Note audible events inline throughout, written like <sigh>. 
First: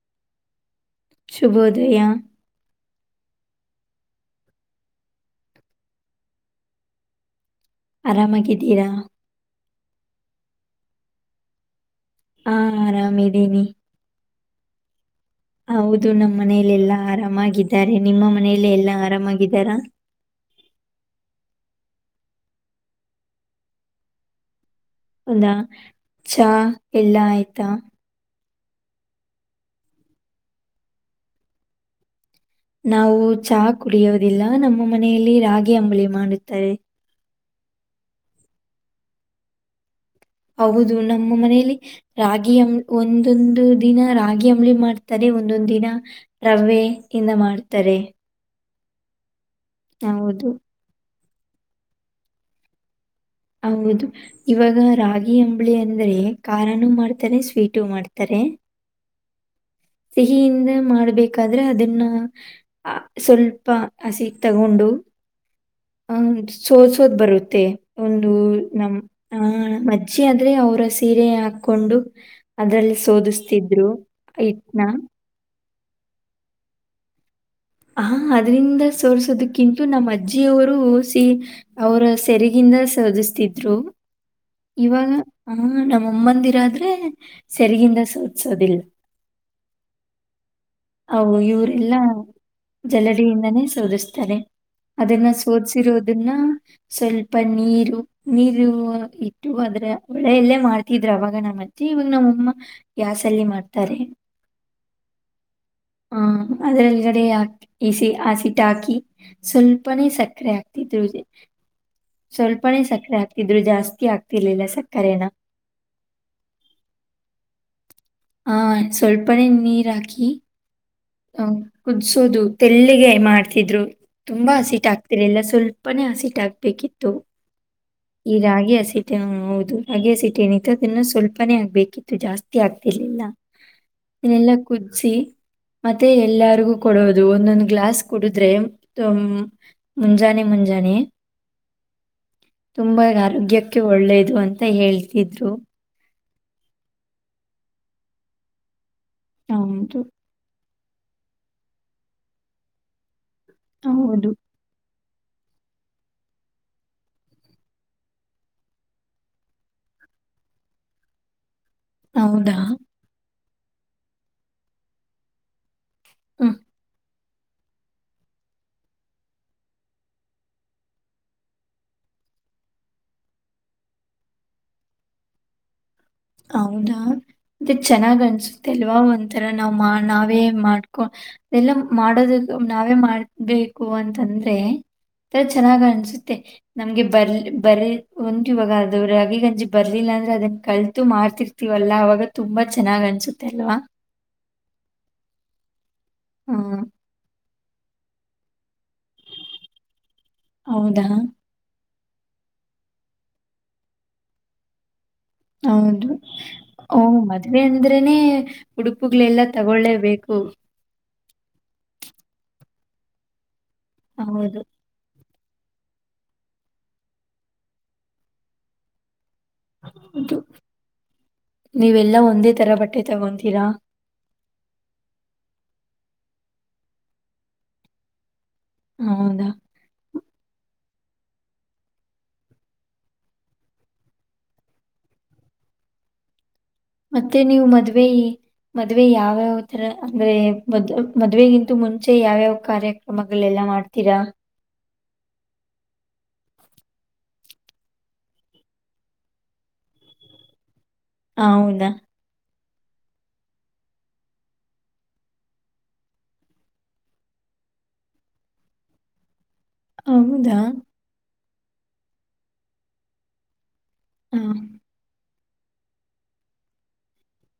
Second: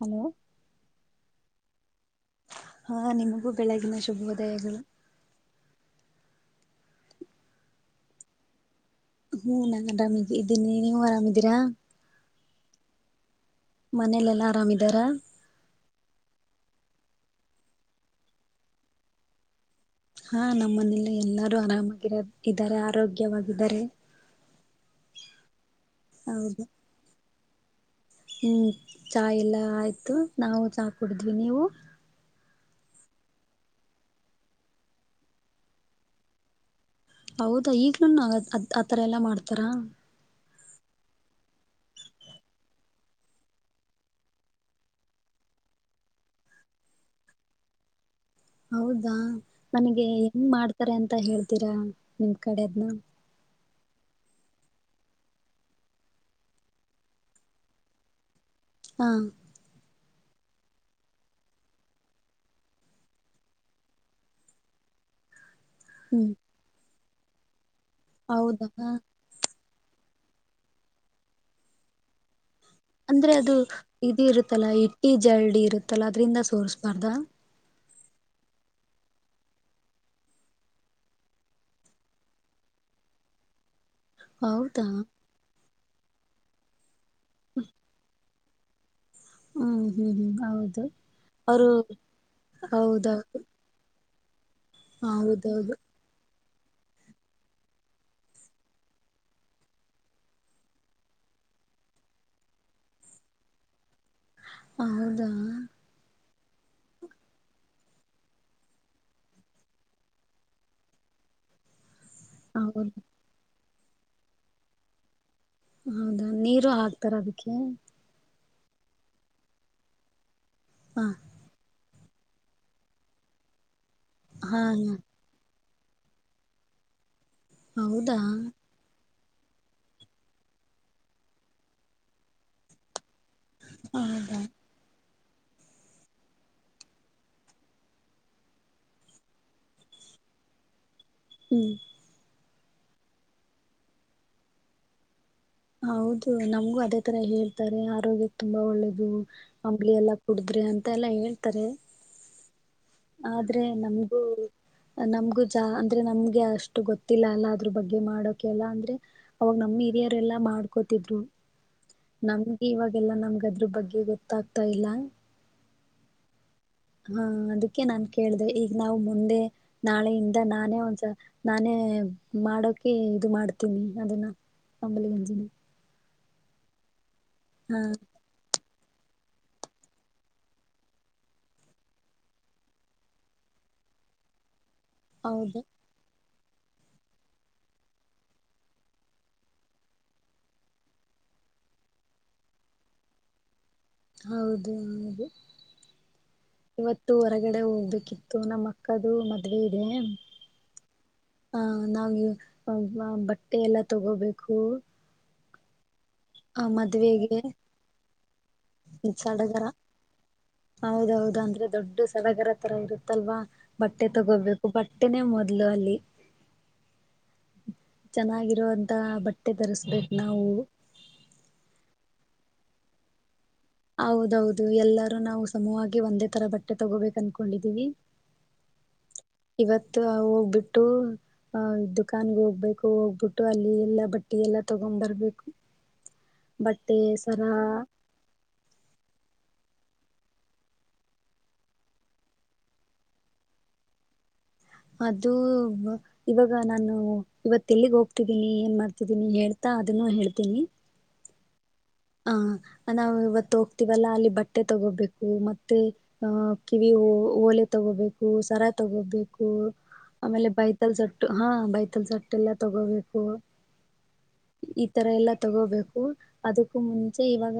Hello, ಶುಭೋದಯ, ಹಾ ನಿಮಗೂ ಬೆಳಗಿನ ಶುಭೋದಯಗಳು, ಆರಾಮಾಗಿದ್ದೀರಾ, ಹ್ಮ ನಾನ್ ಆರಾಮಿಗೆ ಇದೀನಿ. ನೀವು ಆರಾಮಿದೀರಾ, ಹ ಆರಾಮೀದ ಮನೇಲೆೆಲ್ಲಾ ಆರಾಮಿದಾರ, ಹೌದು ನಮ್ಮ್ ಮನೆಲಿ ಎಲ್ಲಾ ಆರಾಮಾಗಿದ್ದಾರೆ. ನಿಮ್ಮ ಮನೇಲ್ಲ ಎಲ್ಲಾ ಆರಾಮಾಗಿದ್ದಾರಾ, ಹಾ ನಮ್ಮ ಮನೇಲ್ಲ ಎಲ್ಲಾರೂ ಆರಾಮಾಗಿರೋ, ಇದ್ದಾರೆ ಆರೋಗ್ಯವಾಗಿದ್ದಾರೆ, ಹೌದಾ ಚಾ ಹೌದು ಎಲ್ಲಾ ಆಯ್ತಾ, ಹ್ಮ್ ಚಹ ಎಲ್ಲ ಆಯ್ತು. ನಾವು ಚಹ ಕುಡಿದ್ವಿ ನೀವು, ನಾವು ಚಹ ಕುಡಿಯೋುದಿಲ್ಲ ನಮ್ಮ ಮನೆಯಲ್ಲಿ ರಾಗಿ ಅಂಬಳಿ ಮಾಡುತ್ತಾರೆ. ಹೌದಾ ಈಗ್ಲೂನು ಅತ್ ಆತರ ಎಲ್ಲಾ ಮಾಡ್ತಾರ. ಹೌದು ನಮ್ಮ ಮನೇಲಿ ರಾಗಿ ಅಂ ಒಂದೊಂದು ದಿನ ರಾಗಿ ಅಂಬಳಿ ಮಾಡ್ತಾರೆ. ಒಂದೊಂದು ದಿನ ರವ್ವೆ ಇಿಂದ ಮಾಡ್ತಾರೆ. ಹೌದಾ ನನಗೆ ಹೆಂಗ್ ಹೌದು ಮಾಡ್ತಾರೆ ಅಂತ ಹೇಳ್ತೀರಾ ನಿಮ್ ಕಡೆ ಅದ್ನ. ಹೌದು ಇವಾಗ ರಾಗಿ ಅಂಬಳಿ ಅಂದ್ರೆ ಖಾರನುೂ ಮಾಡ್ತಾರೆ ಸ್ವೀಟು ಮಾಡ್ತಾರೆ. ಹಾ. ಸಿಹಿಯಿಂದ ಮಾಡ್ಬೇಕಾದ್ರೆ ಅದನ್ನ ಅ ಸ್ವಲ್ಪ ಹಸಿ ತಗೊಂಡು. ಹ ಹ್ಮ್ ಸೋದ್ ಸೋದ ಬರುತ್ತೆ ಒಂದು ಹೌದಾ ನಮ್ಮ್ ಹಾ. ಚ್ಚಿ ಆದ್ರೆ ಅವರ ಸೀರೆ ಹಾಕೊಂಡು. ಅದರಲ್ಲಿ ಅಂದ್ರೆ ಅದು ಸೋದಿಸ್ತಿದ್ರು ಇದು ಇರುತ್ತಲ್ಲಾ ಹಿಟ್ನ ಇಟ್ಟಿ ಜರಳ್ಳಿ ಇರುತ್ತಲ್ಲಾ ಅದ್ರಿಂದ ಸೋಸ್ಬಾರ್ದ. ಹಾ ಅದ್ರಿಂದ ಸೋಸೋದಕ್ಕಿಂತು ನಮ್ಮ ಅಜ್ಜಿಯವರು ಸಿ ಅವರ ಸೆರೆಗಿಂದ. ಸೋಧಿಸ್ತಿದ್ರು. ಹೌದಾ ಇವಾಗ ಹ ನಮ್ಮಮ್ಮಂದಿರಾದ್ರೆ ಸೆರಿಗಿಂದ ಸೋದಸೋದಿಲ್ಲ. ಹ್ಮ್ ಹ್ಮ್ ಹ್ಮ್ ಹೌದು. ಅ ಅವರು ಇವರೆಲ್ಲಾ ಹೌದೌದು ಜಲಡೆಯಿಂದಾನೇ ಸೋಧಿಸ್ತಾ. ತಾರೇ ಅದನ್ನ ಹೌದೌದು ಸೋದಸಿರೋದನ್ನ. ಸ್ವಲ್ಪ ನೀರು ನೀರು ಇಟ್ಟು ಅದ್ರ ಒಳೆಯಲ್ಲೇ ಮಾಡ್ತಿದ್ರು ಅವಾಗ ನಮ್ಮ ಮತ್ತೆ ಇವಾಗ ನಮ್ಮಮ್ಮ ಗ್ಯಾಸ್ ಅಲ್ಲಿ ಮಾಡ್ತಾರೆ. ಹೌದಾ. ಹ್ಮ ಅದಲ್ಲಿಗಡೆ ಹಿ ಈಸ ಆ ಸಿಟ್ ಹಾಕಿ. ಸ್ವಲ್ಪನೇ ಸಕ್ಕರೆ ಆಗ್ತಿದ್ರು. ಸ್ವಲ್ಪನೇ ಹೌದು ಸಕ್ಕರೆ ಆಕ್ತಿದ್ರು ಜಾಸ್ತಿ ಆಗ್ತಿರ್ಲಿಲ್ಲ ಸಕ್ಕರೆೇನ. ಹೌದಾ ನೀರು ಹಾಕ್ತಾರ ಅದಕ್ಕೆ. ಹಾ ಸ್ವಲ್ಪನೆೇ ನೀರ್ ಹಾಕಿ. ಹಾ. ಕುದಸೋದು ತೆಲ್ಲಿಗೆ ಮಾಡ್ತಿದ್ರು ತುಂಬಾ ಹಾ ಹಸಿಟ್ ಆಗ್ತಿಲ್ಲ ಎಲ್ಲ ಸ್ವಲ್ ಪನೆ ಹಸಿಟ ಹಾಕಬೇಕಿತ್ತು. ಹೌದಾ. ಹೌದು ರಾಗೇ ಸಿಟ ಏನಿತ್ತು ಅದನ್ನ ಸ್ವಲ್ಪನೇ ಆಗ್ಬೇಕಿತ್ತು ಜಾಸ್ತಿ ಆಗ್ತಿರ್ಲಿಲ್ಲ. ಹೌದಾ ಇನ್ನೆಲ್ಲಾ ಕುದಿಸಿ. ಮತ್ತೆ ಎಲ್ಲರಿಗೂ ಕೊಡೋದು ಒಂದೊಂದ್ ಗ್ಲಾಸ್ ಕುಡಿದ್ರೆ ಹ್ಮ್. ಮುಂಜಾನೆ ಮುಂಜಾನೆ. ಹ್ಮ್ ತುಂಬ ಆರೋಗ್ಯಕ್ಕೆ ಒಳ್ಳೇದು ಅಂತ ಹೇಳ್ತಿದ್ರು. ಹೌದು ನಮಗೂ ಅದೇ ತರ ಹೇಳ್ತಾರೆ ಆರೋಗ್ಯಕ್ಕೆ ತುಂಬಾ ಒಳ್ಳೇದು ಅಂಬಳ ಹೌದು ಎಲ್ಲ ಕುಡಿದ್ರೆ ಅಂತ. ಮತ್ತ ಎಲ್ಲ ಹೇಳ್ತಾರೆ. ಆದ್ರೆ ನಮಗೂ. ಹೌದು ನಮ್ಗು ಜಾ ಅಂದ್ರೆ ನಮ್ಗೆ ಅಷ್ಟು ಗೊತ್ತಿಲ್ಲ ಅಲ್ಲ ಅದ್ರ ಬಗ್ಗೆ ಮಾಡೋಕ ಎಲ್ಲ ಅಂದ್ರೆ ಅವಾಗ ನಮ ಹಿರಿಯರ್ ಎಲ್ಲ ಮಾಡ್ಕೋತಿದ್ರು. ಹೌದಾ ನಮ್ಗೆ ಇವಾಗೆಲ್ಲಾ ನಮ್ಗದ್ರ ಬಗ್ಗೆ ಗೊತ್ತಾಗ್ತಾ ಇಲ್ಲ. ಹ. ಹಾ ಅದ ಕೆ ನಾ ಕೇಳಿದೆ ಈಗ ನಾವು ಮುಂದೆ ನಾಳೆಯಿಂದ ನಾನೇ ಒಂದಸ ನಾನೇ ಮಾಡ ಡೋಕೆ ಇದು ಮಾಡ್ತೀನಿ ಅದನ್ನ ಅಂಬಲಿ ಗಂಜಿನ. ಹೌದಾ ಅ ಹಾ ಚೆನ್ನಾಗ ಅನ್ಸು ಲ್ವಾ ಒಂಥರ ನಾವ್ ನಾವೇ ಮಾಡ್ಕೊ ಅದೆಲ್ಲ ಮಾಡೋದ ನಾವೇ ಮಾಡಬೇಕ. ಬೇಕು ಅಂತಂದ್ರೆ ಹೌದು ಚೆನ್ನಾಗ್ ಅನ್ಸುತ್ ತ್ತೆ ನಮ್ಗೆ ಬರ್ ಬರ್ ಒಂ ಇವಾಗ ಅದು ರಾಗಿ ಗಂಜಿ ಬರ್ಲಿಲ್ಲ ಅಂದ್ರೆ ಅದನ್ನ ಕ ಮಾಡ್ತಿರ್ತಿೀವಲ್ಲಾ ಅವವಾಗ ತುಂಬಾ ಚೆನ್ನ್ ಅನ್ಸುತ್ತೆ ಅಲ್ವಾ. ಹೌದು ಹೌದು ಹ್ಮ್. ಇವತ್ತು ಹೊರಗಡೆ ಹೋಗ್ಬೇಕಿತ್ತು ನಮ್ಮಅ ಕ್ಕದು ಮದ್ವೆ ಇದೆ ಹೌದಾ? ಹಾ ನಾಗೆ ಬಟ್ಟೆ ಎಲ್ಲಾ ತಗೋಬೇಕು ಹೌದು ಆ ಅವಳ್ ಮದ್ವೆ ಅಂದ್ರೇನೆ ಉಡುಪುಗಳೆಲ್ಲ ಜಾತ್ರೆತರಾ ತಗೊಳ್ಳೇಬೇಕು. ಹೌದೌದು ಅಂದ್ರೆ ದೊಡ್ಡ ಸಡಗರ ತರ ಇರುತ್ತಲ್ವಾ ಬಟ್ಟೆ ಹೌದು. ತಗೋಬೇಕು ಬಟ್ಟೆನೇ ಮೊದ ದ್ಲು ಅಲ್ಲಿ ಚೆನ್ನಾಗಿರುವಂತ ಬಟ್ಟ ದು ನೀವೆಲ್ಲಾ ಒಂದೇ ತರ ಬಟ್ಟೆ ತಗೊಂತಿ ಹೌದು ದೌದು ಎಲ್ಲರೂ ನಾವು ಸಮವಾಗಿ ಒಂದೇ ತರ ಬಟ್ಟೆ ತಗೋಬೇಕು ಅನ್ಕೊಂಡಿದ್ದೀವಿ ಹೌದಾ? ಇವತ್ತು ಹೋಗ್ಬಿಟ್ಟ <inaudible> ಅ ದುಖಾನಗೆ ಹೋಗ್ಬೇಕು ಹೋಗ್ಬಿಟ್ಟು ಅಲ್ಲಿ ಎಲ್ಲಾ ಬಟ್ಟೆ ಎಲ್ಲ ತಗೊಂಡ್ ಬರ್ಬೇಕು <inaudible> ಬಟ್ಟೆ ಮತ್ತೆ ಸರ ನೀವು ಮದ್ವೆ ಮದ್ವೆ ಯಾವ್ಯಾವ ರ ಅಂದ್ರೆ ಮದ್ಲು ಮದ್ವೆಗಿಂತ ಮುಂಚೆ ಯಾವಯಾವ ಕಾರ್ಯಕ್ರಮಗಳೆಲ್ಲ ಮಾಡ್ತೀರಾ ಅದು ಇವಾಗ ನಾನು ಇವತ್ ಎಲ್ಲಿಗ ಹೋಗ್ತಿದ್ದೀನಿ ಏನ ಮಾಡ್ತಿದ್ದೀನಿ ಹೇಳ್ತಾ ಅದನ್ನು ಹೇಳ್ತೀನಿ ಹೌದಾ ಹಾ ನಾವು ಇವತ್ತು ಹೋಗ್ತಿವಲ್ಲಾ ಅಲ್ಲಿ ಬಟ್ಟೆ ತಗೋಬೇಕು ಮತ್ತೆ ಅ ಕಿವಿ ಓ ಓಲೆ ತಗೋಬೇಕು ಸರ ತಗೋಬೇಕು ಕು ಆಮೇಲೆ ಹೌದಾ ಬೈತಲ್ ಸಟ್ಟು ಹಾ ಬೈತಲ್ ಸಟ್ಟ ಎಲ್ಲಾ ತಗೋಬೇಕು ಆ, ಈ ತರಾ ಎಲ್ಲ ತಗೋಬೇಕು ಅದ ಮುಂಚೆ ಇವಾಗ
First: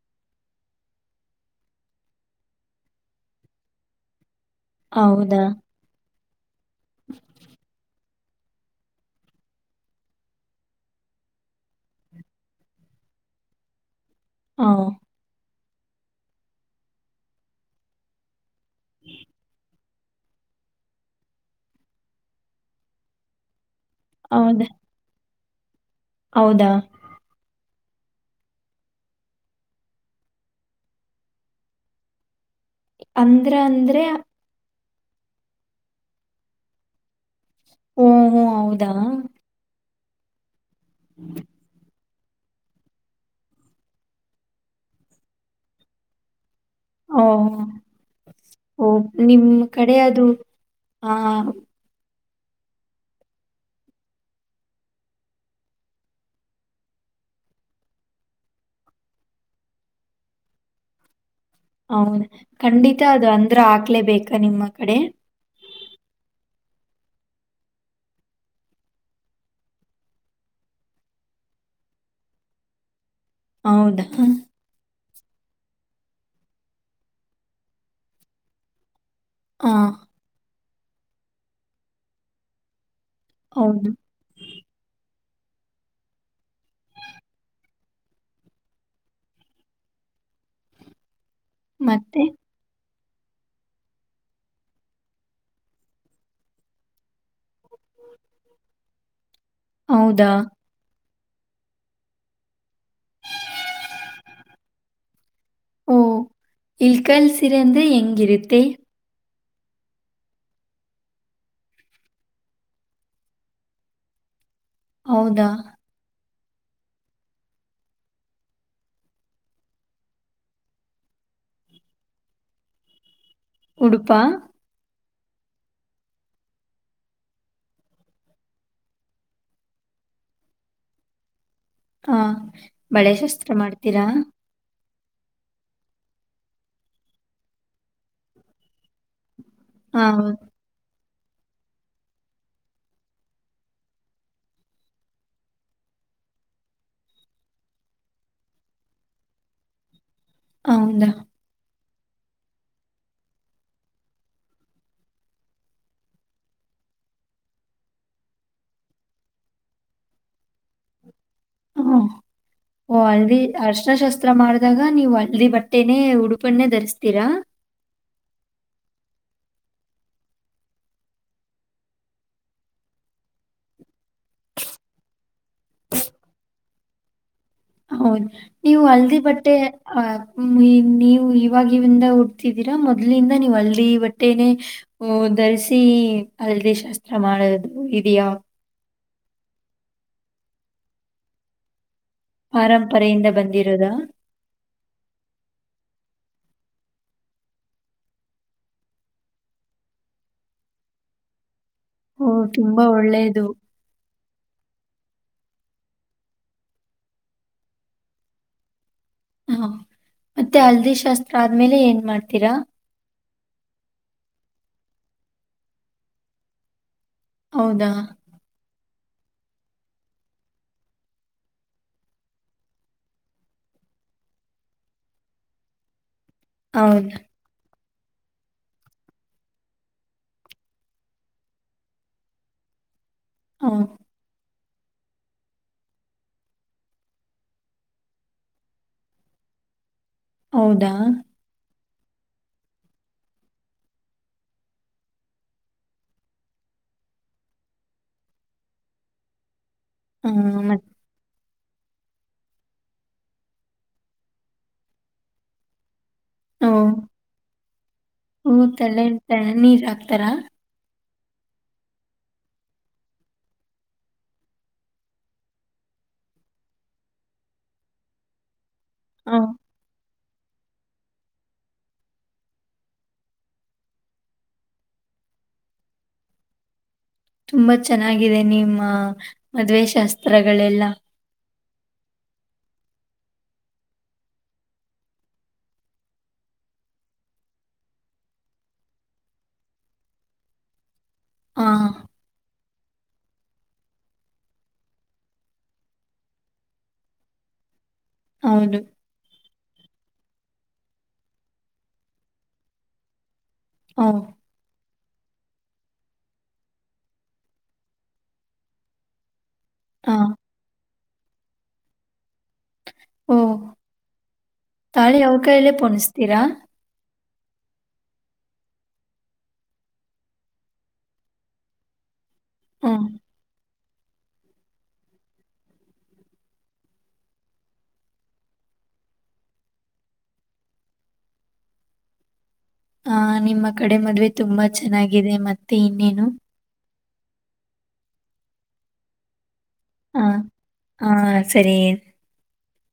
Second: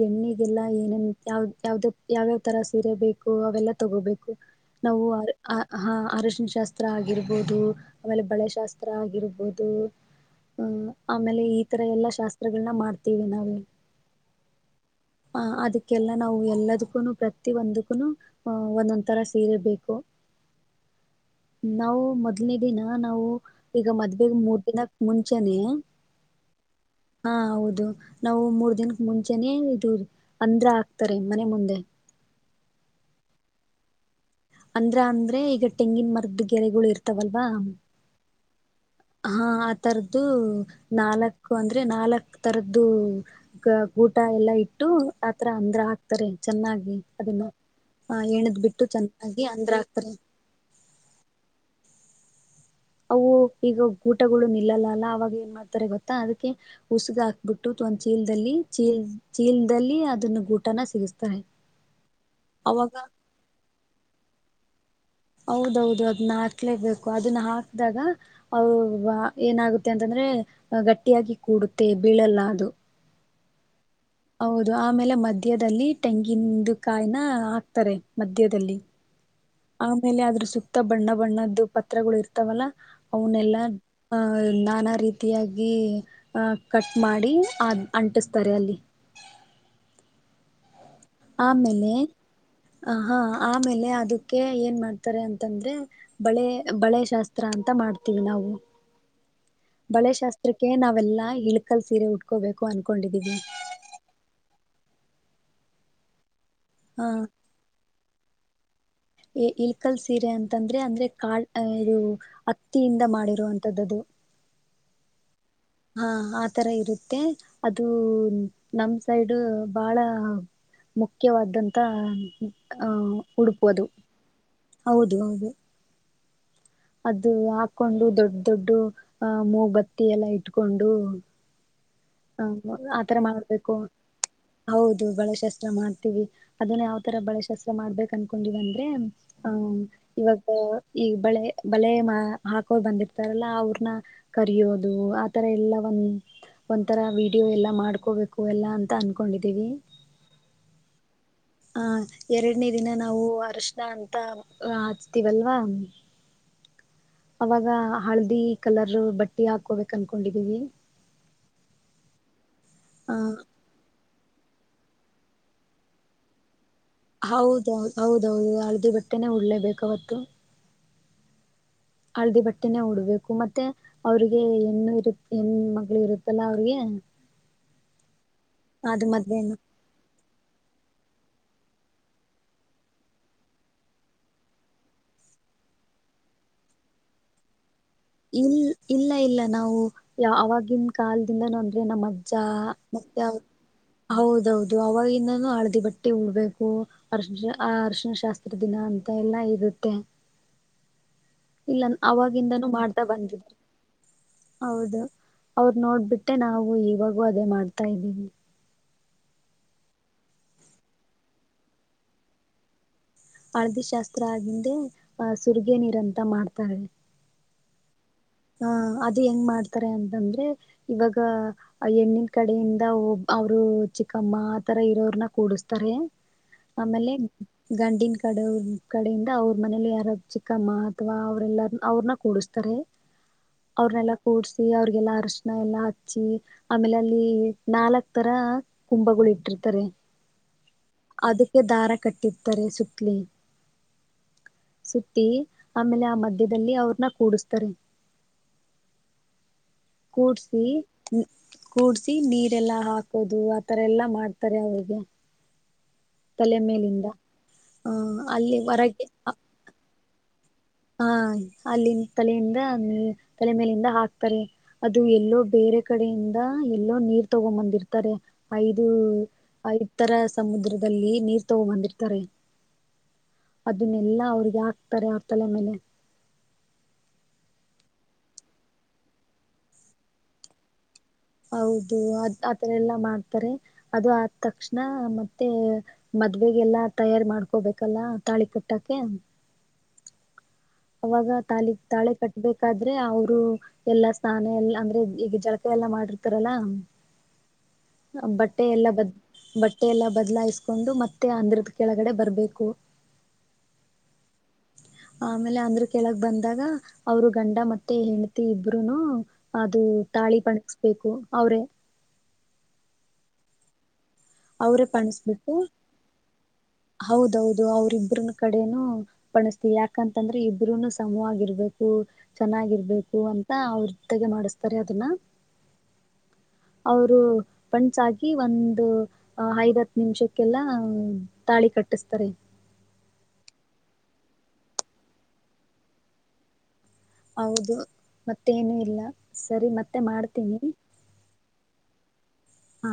ಹೆಣ್ಣಿಗೆಲ್ಲಾ ಏನ ಯವ ಯಾವ ಯಾವ್ಯಾವ ತರ ಸೀರೆ ಬೇಕು ಎಲ್ಲಾ ತಗೋಬೇಕು ನಾವು ಹೌದಾ ಹ ಅ ಅರಶಿನ ಶಾಸ್ತ್ರ ಆಗಿರ್ಬೋದು ಆಮೇಲೆ ಬಳೆಶಾಸ್ತ್ರ ಆಗಿರಬಹುದು ಹು ಆಮೇಲೆ ಈ ತರ ಎಲ್ಲಾ ಶಾಸ್ತ್ರಗಳನ್ನ ಮಾಡ್ತೇವಿ ನಾವು ಹಾ ಅದಕ್ಕೆಲ್ಲ ನಾವು ಎಲ್ಲದಕ್ಕೂನು ಪ್ರತಿ ಒಂದಕ್ಕೂ ಒಂದೊಂದಥರಾ ಸೀರೆ ಬೇಕು ನಾವು ಮೊದಲನೇ ದಿನಾ ನಾವು ಈಗ ಮದ್ವೇಗ ಮೂರ್ ಹೌದಾ ದಿನಕ್ಕ ಮುಂಚೆನೇ ಹೌದಾ ಹಾ ಹೌದು ನಾವು ಮೂರ್ ದಿನಕ ಮುಂಚೆನೆ ಇದು ಹಂದ್ರಾ ಹಾಕ್ತಾರೆ ಮನೆ ಮುಂದೆ ಹಂದ್ರಾ ಅಂದ್ರೆ ಹಂದ್ರಾ ಅಂದ್ರೆ ಈಗ ತೆಂಗಿನ ಮರದ್ದ ಗೆರೆಗಳು ಇರ್ತಾವಲ್ವಾ ಓ ಹೋ, ಹೌದಾ ಹಾ ಆಥರದ್ದು ನಾಲ್ಕು ಅಂದ್ರೆ ನಾಲ್ಕ್ ತರದ್ದು ಗ ಗೂಟ ಎಲ್ಲಾ ಇಟ್ಟು ಆತರಾ ಹಂದ್ರಾ ಹಾಕ್ತಾರೆ ಚೆನ್ನಾಗಿ ಓ ಅದನ್ನ ಆ ಹೆನಬಿಟ್ಟು ಓ ಚೆನ್ನಾಗಿ ಹಂದ್ರಾ ಹಾಕ್ತಾರೆ ಹಾಆ ಅವು ಈಗ ಗೂಟಗಳು ನಿಲ್ಲಲ್ಲ ಅವಾಗ ಏನ್ ಮಾಡ್ತಾರೆ ಗೊತ್ತಾ ಅದಕ್ಕೆ ಉಸುಕು ಹಾಕ್ಬಿಟ್ಟು ಒಂದ್ ಚೀಲದಲ್ಲಿ ಚೀಲ್ ಚೀಲ್ದಲ್ಲಿ ಅದನ್ನ ಗೂಟನಾ ಸಿಗತ ಹೌದ ಖಂಡಿತಾ ಅದು ಹಂದ್ರಾ ಹಾಕ್ಲೇ ಬೇಕಾ ನಿಮ್ಮ ಕಡೆ ಹೌದು ದೌದು ಅದನ್ನ ಹಾಕ್ಲೇಬೇಕು ಅದನ್ನ ಹಾಕದಾಗ ಅವ್ವಾ ಏನಾಗುತ್ತೆ ಅಂತಂದ್ರೆ ದ್ರೆ ಗಟ್ಟಿಯಾಗಿ ಕೂಡುತ್ತೆ ಬೀಳಲ್ಲ ಅದು ಹೌದಾ ಹೌದು ಆಮೇಲೆ ಮದ್ ಮಧ್ಯದಲ್ಲಿ ತೆಂಗಿಂದು ಕಾಯಿನಾ ಹಾಕ್ತಾರೆ ಮಧ್ಯದಲ್ಲಿ ಆ ಆಮೇಲೆ ಆದ್ರೂ ಸೂಕ್ತ ಬಣ್ಣ ಬಣ್ಣದ್ದು ಪತ್ರಗಳು ಇರ್ತಾವಲ್ಲಾ ಅವನೆಲ್ಲಾ ಹೌದು ಅ ನಾನಾ ರೀತಿ ರಿತಿಯಾಗಿ ಕಟ್ಟ್ ಮಾಡಿ ಅ ಅಂಟಸ್ತಾರೆ ಅಲ್ಲಿ <inaudible> ಆಮೇಲೆ ಮತ್ತೆ ಆ ಹಾ ಆಮೇಲೆ ಅದಕ್ಕೆ ಏನ್ ಮಾಡ್ತಾರೆ ಅಂತಂದ್ರೆ ಬಳೆ ಬಳೆ ಶಾಸ್ತ್ರ ಅಂತ ಮಾ ಮಾಡ್ತೀವಿ ನಾವು <inaudible> ಹೌದಾ ಬಳೆಶಾಸ್ತ್ರಕ್ಕೆ ನಾವೆಲ್ಲಾ ಇಳ್ಕಲ್ ಸೀರೆ ಉಟ್ಕೋಬೇಕು ಅನ್ಕೊಂಡಿದ್ದೀವಿ. ಓ ಇಲ್ಕಲ್ ಸೀರೆ ಅಂದ್ರೆ ಹೆಂಗಿರತ್ತೇ ಇ ಇಲ್ಕಲ್ ಸೀರೆ ಅಂತಂದ್ರೆ ಅಂದ್ರೆ ಕಾಡ್ ಇದು ಅತ್ತಿಯಿಂದ ಮಾಡಿರುವಂತದ್ದದು. ಹೌದಾ ಹಾ ಆ ತರ ಇರುತ್ತೆ ಅದು ನಮ್ ಸೈಡ್ ಬಹಳ ಮುಖ್ಯವಾದ್ದಂತ ಆ ಉಡುಪು ಅದು ಉಡುಪಾ ಹೌದು ಹೌದು. ಅದು ಹಾಕೊಂಡು ದೊಡ್ಡ ದೊಡ್ಡ ಅಹ ಮೂ ಬತ್ತಿ ಎಲ್ಲ ಇಟ್ಕೊಂಡು ಹಾ ಹ ಬಳೆ ಆತರ ಶಾಸ್ತ್ರ ಮಾಡ್ಬೇಕು ಮಾಡ್ತೀರಾ ಹೌ ದು ಬಳೆಶಾಸ್ತ್ರ ಮಾಡ್ತೀವಿ ಅದನ್ನ ಯಾವ್ ತರ ಬಳೆ ಶಾಸ್ತ್ರ ಮಾಡ್ಬೇಕು ಅನ್ಕೊಂಡಿವಂದ್ರೆ ಹ್ಮ ಹಾ ಇವಾಗ ಈಗ ಬಳೆ ಬಳೆ ಹಾಕೋ ಬಂದಿರ್ತಾರಲ್ಲಾ ಅವ್ರನ್ನ ಕರಿಯೋದು ಆತರ ಎಲ್ಲ ಒಂಥರ ವೀಡಿಯೋ ಎಲ್ಲ ಮಾಡ್ಕೋಬೇಕು ಎಲ್ಲ ಅಂತ ಅನ್ಕೊಂಡಿದ್ದೀವಿ. ಹೌದಾ ಹ ಎರಡನೇ ದಿನ ನಾವು ಅರಶನಾ ಅಂತ ಹಚ್ತೀವಲ್ವಾ ಅವಾಗ ಹಳದಿ ಕಲರ್ ಬಟ್ಟಿ ಹಾಕೋಬೇಕ ಅನ್ಕೊಂಡಿದೀವಿ. ಹ ಓ ಆ ಹಲ್ದೀ ಅರ್ಷ್ಣಾ ಶಾಸ್ತ್ರ ಸ್ತ್ರ ಮಾಡಿದಾಗ ನೀವು ಅಲ್ಲಿ ಬಟ್ಟೆನೇ ಉಡುಪನ್ನೇ ಧರಿ ಹೌದೌ ಹೌದೌದು ಹಳದಿ ಬಟ್ಟೆನೆೇ ಉಡ್ಲೇಬೇಕ್ ಅವತ್ತು. ಹಳದಿ ಬಟ್ಟೆನೇ ಉಡ್ಬೇಕು ಮತ್ತೆ ಅವ್ರಿಗೆ ಹೆಣ್ಣು ಇರು ಹೆಣ್ಮಗ್ಳ ಇರುತ್ತಲ್ಲಾ ಅವ್ರಿಗೆ ಹ್ಮ ಹೌದ್ ನೀವು ಹಲ್ದಿ ಬಟ್ಟೆ ಅ ನಿ ನೀ ವು ಇವಾಗಿಂದ ಉಡ್ತಿದ್ದೀರಾ ಮೊದ್ಲ್ನಿಂದ ನೀವು ಹಳ್ದೀ ಬಟ್ಟೆನೆೇ ಧರಿಸಿ ಹಳ್ದಿ ಶಾಸ್ತ್ರ ಮಾಡೋದು ಇದೆಯಾ. ಇಲ್ ಇಲ್ಲ ಇಲ್ಲ ನಾವು ಯ ಆವಾಗಿನ ಕಾಲದಿಂದಾನೂ ಅಂದ್ರೆ ನಮ್ಮ ಜ್ಜ ಪರಂಪರೆಯಿಂದ ಬಂದಿರೋದಾ ಹೌದೌದು ಅವಾಗಿಂದಾನೂ ಹಳ್ದಿ ಬಟ್ ಟ್ಟೆ ಉಡ್ಬೇಕು ಅರ್ಶ ಆ ಅರ್ಶಿನ ಶಾಸ್ತ್ರ ದಿನ ಅಂತ ಎಲ್ಲ ಇರುತ್ತೆ. <inaudible> ಇಲ್ಲ ಓ ಅವಾಗಿಂದನೂ ತುಂಬಾ ಮಾಡ್ತಾ ಒಳ್ಳೆಯದು ಬಂದಿದ್ರ ಹೌದು ಅವರ್ನೋಡ್ಬಿಟ್ಟೆ ನಾವು ಇವಾಗೂ ಅದೇ ಮಾಡ್ತಾ ಇದ್ದೀವಿ. ಹಾ ಮತ್ತೆ ಹಲ್ದಿ ಶಾಸ್ತ್ರ ಆದ್ಮೇಲೆ ಏನ್ ಮಾಡ್ತೀರಾ. ಹಳದಿಶಾಸ್ತ್ರ ಆಗಿಂದೆ ಆಹ ಸುರ್ಗೆ ನೀರ ಅಂತ ಮಾಡ್ತಾರೆ. ಹೌದಾ ಹ ಅದು ಹೆಂಗ್ ಮಾಡ್ತಾರೆ ಅಂತಂದ್ರೆ ಇವಾಗ ಹೆಣ್ಣಿನ ಕಡೆಯಿಂದ ಅವರು ಚಿಕ್ಕಮ್ಮ ಆತರ ಇರೋರನ್ನ ಕೂಡಸ್ತಾರೆ ಆಮೇಲೆ ಹೌದು ಗಂಡಿನ ಕಡೆ ಕಡೆಯಿಂದ ಅವ್ರ ಮನೇಲಿ ಯಾರ ಚಿಕ್ಕಮ್ಮ ಅಥವಾ ಅವರೆಲ್ಲರ ಅವ್ರನ್ನ ಕೂಡಸ್ತಾರೆ. ಹೌದು ಅವ್ರನ್ನೆಲ್ಲ ಕೂಡ್ಸ್ ಅವ್ರಿಗೆಲ್ಲಾ ಅರ್ಶಣ ಎಲ್ಲಾ ಹಚ್ಚಿ ಆಮೇಲೆ ಅಲ್ಲಿ ನಾಲ್ಕ್ ತರ ಕುಂಭಗಳು ಇಟ್ಟಿರ್ ತಾರೆ ಹೌದಾ? ಅದಕ್ಕೆ ದಾರ ಕಟ್ಟಿರ್ತಾರೆ ಸುತ್ತ್ಲಿ. ಸುತ್ತಿ ಆಮೇಲೆ ಆ ಮಧ್ಯದಲ್ಲಿ ಅವ್ರನ್ನ ಕೂಡಸ್ತಾರೆ. ಆ ಕೂಡ್ಸಿ ಮತ್ ಕೂಡ್ಸಿ ನೀರೆಲ್ಲಾ ಹಾಕೋದು ಆತರ ಎಲ್ಲಾ ಮಾಡ್ತಾರೆ ಅವ್ರಗೆ. ತಲೆ ಓ ಮೇಲಿಂದ ಹ ಅಲ್ಲಿ ಹೊರಗೆ ಉತ್ತರ ಹಾ ಅಲ್ಲಿಂದ ತಲೆಯಿಂದ ತಲೆ ಮೇಲಿಂದ ಹಾಕ್ತಾರೆ ಅದು ಎಲ್ಲೋ ಬೇರೆ ಕಡೆಯಿಂದ ಎಲ್ಲೋ ನೀರ್ ತಗೊಂಡ್ ಬಂದಿರ್ತಾರೆ ಐದು ಆ ಐದ್ ತರ ಸಮುದ್ರದಲ್ಲಿ ನೀರ್ ತಗೋ ಬಂದಿರ್ತಾರೆ ಅದನ್ನೆಲ್ಲಾ ಅವಿಗೆ ಹಾಕ್ತಾರೆ ಆ ತಲ ಮೇಲೆ ತುಂಬಾ ಚೆನ್ನಾಗಿದೆ ನಿಮ್ಮ ಮದ್ವೆೆ ಶಾಸ್ತ್ರಗಳೆಲ್ಲ ಹೌದು ಅದ್ ಆತರ ಎಲ್ಲಾ ಮಾಡ್ತಾರೆ ಅದು ಆದ ತಕ್ಷಣ ಮತ್ತೆ ಮದ್ ಹೇಗೆಲ್ಲಾ ತಯಾರಿು ಮಾಡ್ಕೋಬೇಕಲ್ಲ ತಾಳಿ ಕಟ್ಟಕೆ <inaudible> ಅವಾಗ ಆ ತಾಲಿ ತಾಳೆ ಕಟ್ಬೇಕಾದ್ರೆ ಅವರು ಎಲ್ಲಾ ಸ್ನಾನ ಎಲ್ಲ ಅಂದ್ರೆ ಈಗ ಜಳಕಾಯ ಎಲ್ಲ ಮಾಡಿರ್ತಾರಲ್ಲಾ <inaudible> ಬಟ್ಟೆ ಹೌದು. ಎಲ್ಲ ಬದ ಬಟ್ಟೆ ಎಲ್ಲಾ ಬದ್ಲಾಯಸ್ಕೊಂಡು ಮತ್ತೆ ಅಂದ್ರದ ಕೆಳಗಡೆ ಬರ್ಬೇಕು ಹಾ ಆಮೇಲೆ ಅಂದ್ರ ಕೆಳಗ್ ಬಂದಾಗ ಅವರು ಗಂಡ ಮತ್ತೆ ಹೆಂಡತಿ ಇಬ್ರುೂನು ಅದು ಆ ತಾಳಿ ಬಣಸ್ಬೇಕು ಅವ್ರೇ ಓ ಅವ್ರೇ ತಾಳಿ ಅವ್ರ ಪಣಸ್ಬಿಟ್ಟು ಕೈಲ್ಲೇ ಪಣಿಸತೀರಾ ಹೌದೌದು ಅವ್ರಬ್ನ ಕಡೆನೂ ಪಣಸ್ಥಿವಿ ಯಾಕಂತಂದ್ರೆ ಇಬ್ರೂನು ಸಮವಾಗಿರ್ಬೇಕು ಹ್ಮ್. ಚೆನ್ನಾಗಿರ್ಬೇಕು ಅಂತ ಅವ್ರ್ದಾಗ ಮಾಡಿಸತಾರೆ ಅದನ್ನ ಹ್ಮ್ಮ್. ಅವರು ಪಂಚಕಿ ಒಂದು ಐವಾತ್ ನಿಮಿಷಕ್ಕೆಲ್ಲ ತಾಳಿ ಕಟ್ಟಿಸ್ತಾರೆ ಹ ನಿಮ್ಮ ಕಡೆ ಮದ್ವೆ ತುಂಬಾ ಚೆನ್ನಾಗಿದೆ ಮತ್ತೆ ಇನ್ನೇನು ಹೌದು ಮತ್ತೇನು ಇಲ್ಲ ಸರಿ ಮತ್ತೆ ಆ ಮಾಡ್ತೀನಿ ಆ ಸರಿ ಹಾ